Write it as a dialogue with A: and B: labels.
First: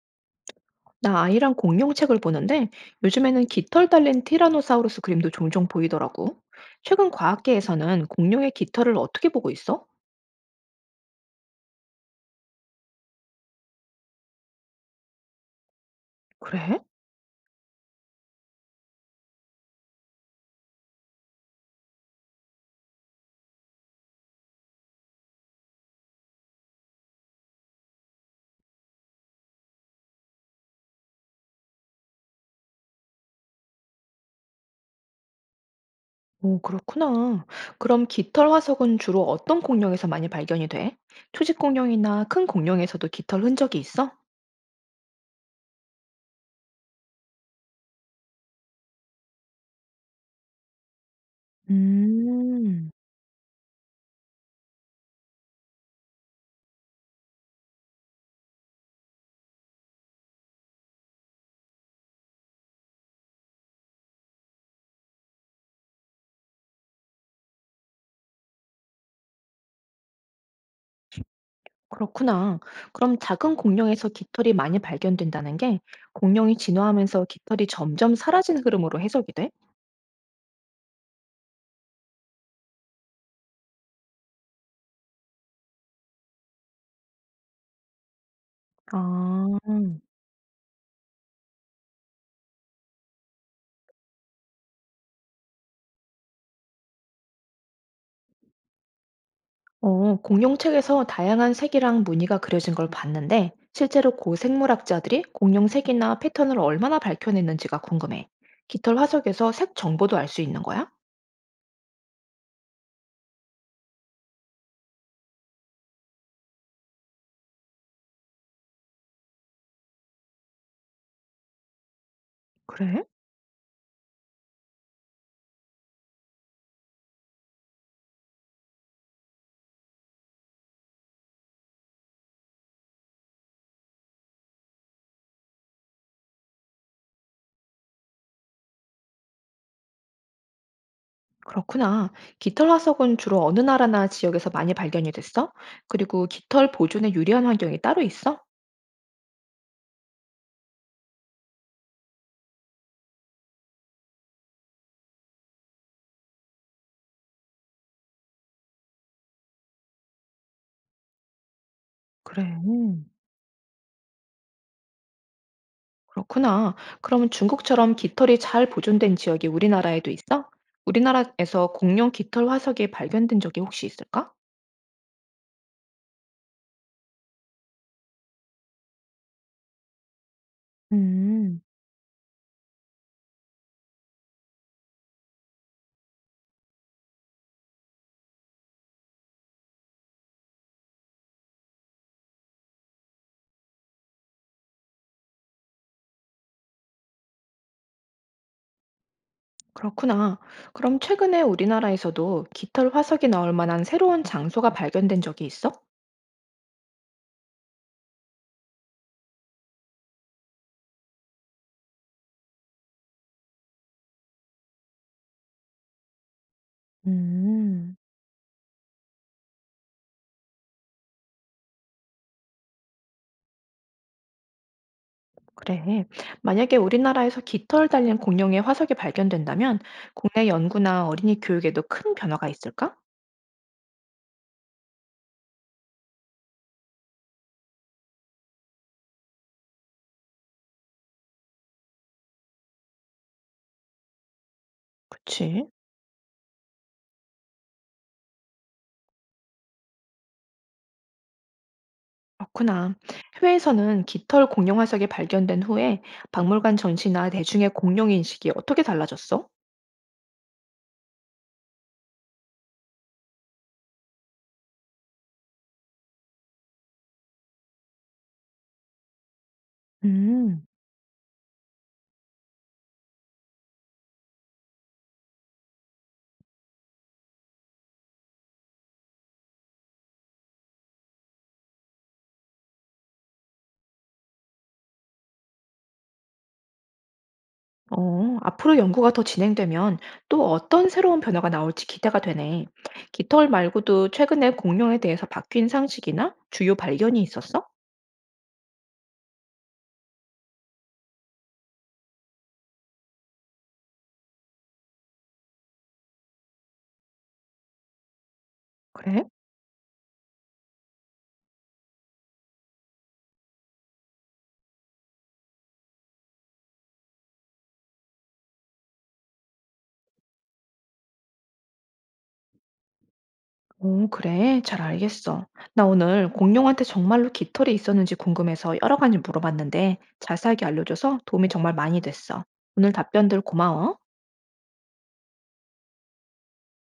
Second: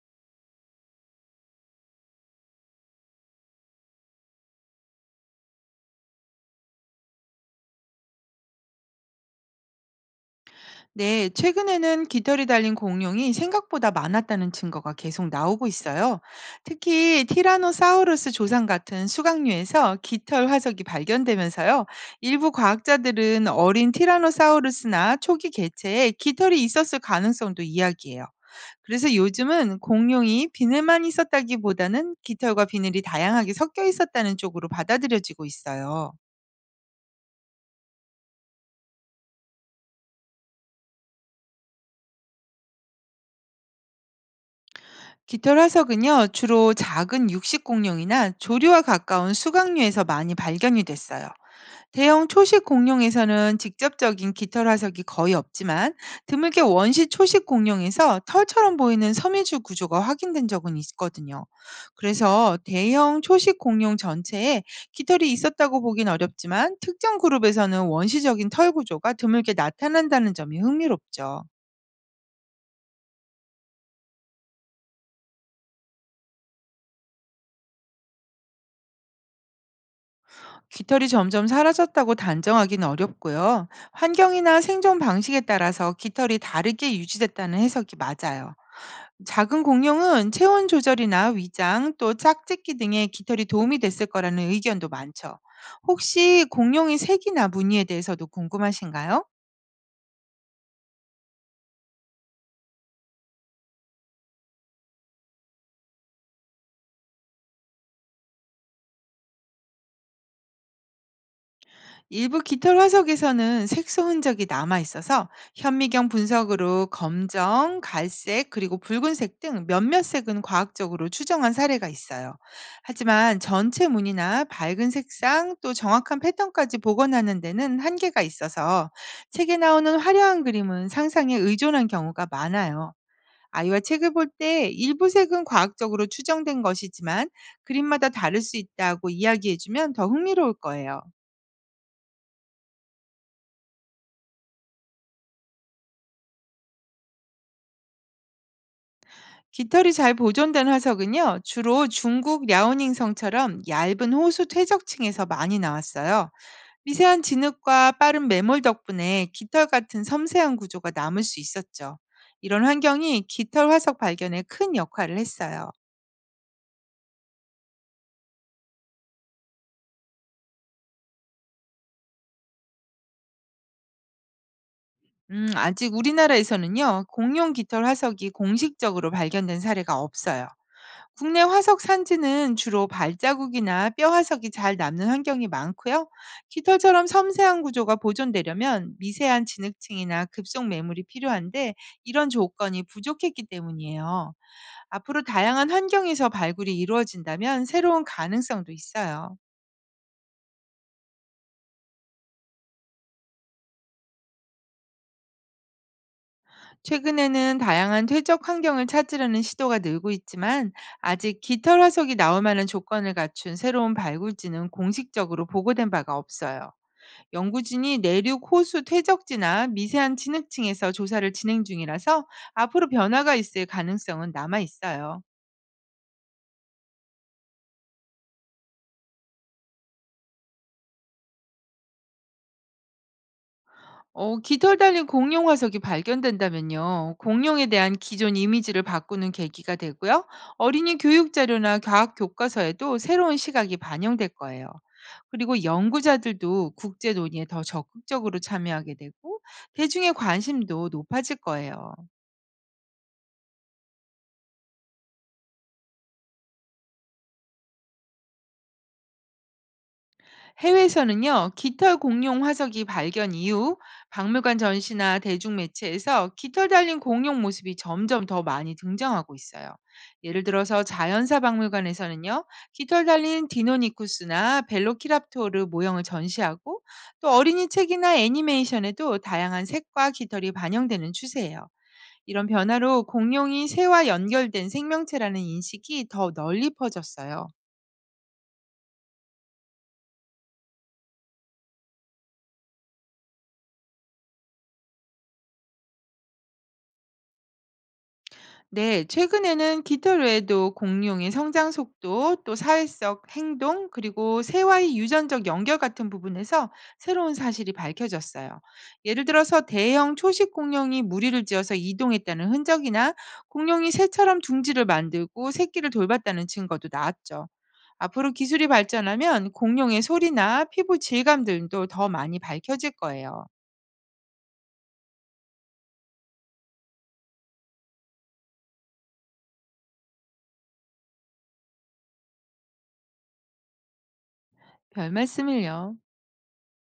A: 나 아이랑 공룡책을 보는데 요즘에는 깃털 달린 티라노사우루스 그림도 종종 보이더라고. 최근 과학계에서는 공룡의 깃털을 어떻게 보고 있어?
B: 네, 최근에는 깃털이 달린 공룡이 생각보다 많았다는 증거가 계속 나오고 있어요.
A: 그래?
B: 특히 티라노사우루스 조상 같은 수각류에서 깃털 화석이 발견되면서요. 일부 과학자들은 어린 티라노사우루스나 초기 개체에 깃털이 있었을 가능성도 이야기해요. 그래서 요즘은 공룡이 비늘만 있었다기보다는 깃털과 비늘이 다양하게 섞여 있었다는 쪽으로 받아들여지고 있어요.
A: 오, 그렇구나. 그럼 깃털 화석은 주로 어떤 공룡에서 많이 발견이 돼? 초식 공룡이나 큰 공룡에서도 깃털 흔적이 있어?
B: 깃털 화석은요, 주로 작은 육식 공룡이나 조류와 가까운 수강류에서 많이 발견이 됐어요. 대형 초식
A: 음,
B: 공룡에서는 직접적인 깃털 화석이 거의 없지만, 드물게 원시 초식 공룡에서 털처럼 보이는 섬유줄 구조가 확인된 적은 있거든요. 그래서 대형 초식 공룡 전체에 깃털이 있었다고 보긴 어렵지만, 특정 그룹에서는 원시적인 털 구조가 드물게 나타난다는 점이 흥미롭죠.
A: 그렇구나. 그럼 작은 공룡에서 깃털이 많이 발견된다는 게 공룡이 진화하면서 깃털이 점점 사라진 흐름으로 해석이 돼?
B: 깃털이 점점 사라졌다고 단정하긴 어렵고요, 환경이나 생존 방식에 따라서 깃털이 다르게 유지됐다는 해석이 맞아요.
A: 아.
B: 작은 공룡은 체온 조절이나 위장, 또 짝짓기 등의 깃털이 도움이 됐을 거라는 의견도 많죠. 혹시 공룡의 색이나 무늬에 대해서도 궁금하신가요?
A: 어, 공룡책에서 다양한 색이랑 무늬가 그려진 걸 봤는데, 실제로 고 생물학자들이 공룡색이나 패턴을 얼마나 밝혀냈는지가 궁금해. 깃털 화석에서 색 정보도 알 수 있는 거야?
B: 일부 깃털 화석에서는 색소 흔적이 남아 있어서, 현미경 분석으로 검정, 갈색, 그리고 붉은색 등 몇몇 색은 과학적으로 추정한 사례가 있어요.
A: 그래?
B: 하지만 전체 무늬나 밝은 색상, 또 정확한 패턴까지 복원하는 데는 한계가 있어서, 책에 나오는 화려한 그림은 상상에 의존한 경우가 많아요. 아이와 책을 볼 때 일부 색은 과학적으로 추정된 것이지만, 그림마다 다를 수 있다고 이야기해주면 더 흥미로울 거예요.
A: 그렇구나. 깃털 화석은 주로 어느 나라나 지역에서 많이 발견이 됐어? 그리고 깃털 보존에 유리한 환경이 따로 있어?
B: 깃털이 잘 보존된 화석은요, 주로 중국 랴오닝성처럼 얇은 호수 퇴적층에서 많이 나왔어요. 미세한 진흙과 빠른 매몰 덕분에 깃털 같은 섬세한 구조가 남을 수 있었죠.
A: 그래.
B: 이런 환경이 깃털 화석 발견에 큰 역할을 했어요.
A: 그렇구나. 그럼 중국처럼 깃털이 잘 보존된 지역이 우리나라에도 있어? 우리나라에서 공룡 깃털 화석이 발견된 적이 혹시 있을까?
B: 아직 우리나라에서는요, 공룡 깃털 화석이 공식적으로 발견된 사례가 없어요. 국내
A: 음.
B: 화석 산지는 주로 발자국이나 뼈 화석이 잘 남는 환경이 많고요. 깃털처럼 섬세한 구조가 보존되려면 미세한 진흙층이나 급속 매물이 필요한데, 이런 조건이 부족했기 때문이에요. 앞으로 다양한 환경에서 발굴이 이루어진다면 새로운 가능성도 있어요.
A: 그렇구나. 그럼 최근에 우리나라에서도 깃털 화석이 나올 만한 새로운 장소가 발견된 적이 있어?
B: 최근에는 다양한 퇴적 환경을 찾으려는 시도가 늘고 있지만, 아직 깃털 화석이 나올 만한 조건을 갖춘 새로운 발굴지는 공식적으로 보고된 바가 없어요.
A: 음,
B: 연구진이 내륙 호수 퇴적지나 미세한 진흙층에서 조사를 진행 중이라서, 앞으로 변화가 있을 가능성은 남아 있어요.
A: 그래. 만약에 우리나라에서 깃털 달린 공룡의 화석이 발견된다면 국내 연구나 어린이 교육에도 큰 변화가 있을까?
B: 어, 깃털 달린 공룡 화석이 발견된다면요, 공룡에 대한 기존 이미지를 바꾸는 계기가 되고요, 어린이 교육 자료나 과학 교과서에도 새로운 시각이 반영될 거예요. 그리고
A: 그치.
B: 연구자들도 국제 논의에 더 적극적으로 참여하게 되고, 대중의 관심도 높아질 거예요.
A: 그렇구나. 해외에서는 깃털 공룡 화석이 발견된 후에 박물관 전시나 대중의 공룡 인식이 어떻게 달라졌어?
B: 해외에서는요, 깃털 공룡 화석이 발견 이후 박물관 전시나 대중 매체에서 깃털 달린 공룡 모습이 점점 더 많이 등장하고 있어요. 예를
A: 음.
B: 들어서 자연사 박물관에서는요, 깃털 달린 디노니쿠스나 벨로키랍토르 모형을 전시하고, 또 어린이 책이나 애니메이션에도 다양한 색과 깃털이 반영되는 추세예요. 이런 변화로 공룡이 새와 연결된 생명체라는 인식이 더 널리 퍼졌어요.
A: 어, 앞으로 연구가 더 진행되면 또 어떤 새로운 변화가 나올지 기대가 되네. 깃털 말고도 최근에 공룡에 대해서 바뀐 상식이나 주요 발견이 있었어?
B: 네, 최근에는 깃털 외에도 공룡의 성장 속도, 또 사회적 행동, 그리고 새와의 유전적 연결 같은 부분에서 새로운 사실이 밝혀졌어요. 예를
A: 그래?
B: 들어서 대형 초식 공룡이 무리를 지어서 이동했다는 흔적이나, 공룡이 새처럼 둥지를 만들고 새끼를 돌봤다는 증거도 나왔죠. 앞으로 기술이 발전하면 공룡의 소리나 피부 질감 들도 더 많이 밝혀질 거예요.
A: 오, 그래. 잘 알겠어. 나 오늘 공룡한테 정말로 깃털이 있었는지 궁금해서 여러 가지 물어봤는데 자세하게 알려줘서 도움이 정말 많이 됐어. 오늘 답변들 고마워.
B: 별 말씀을요.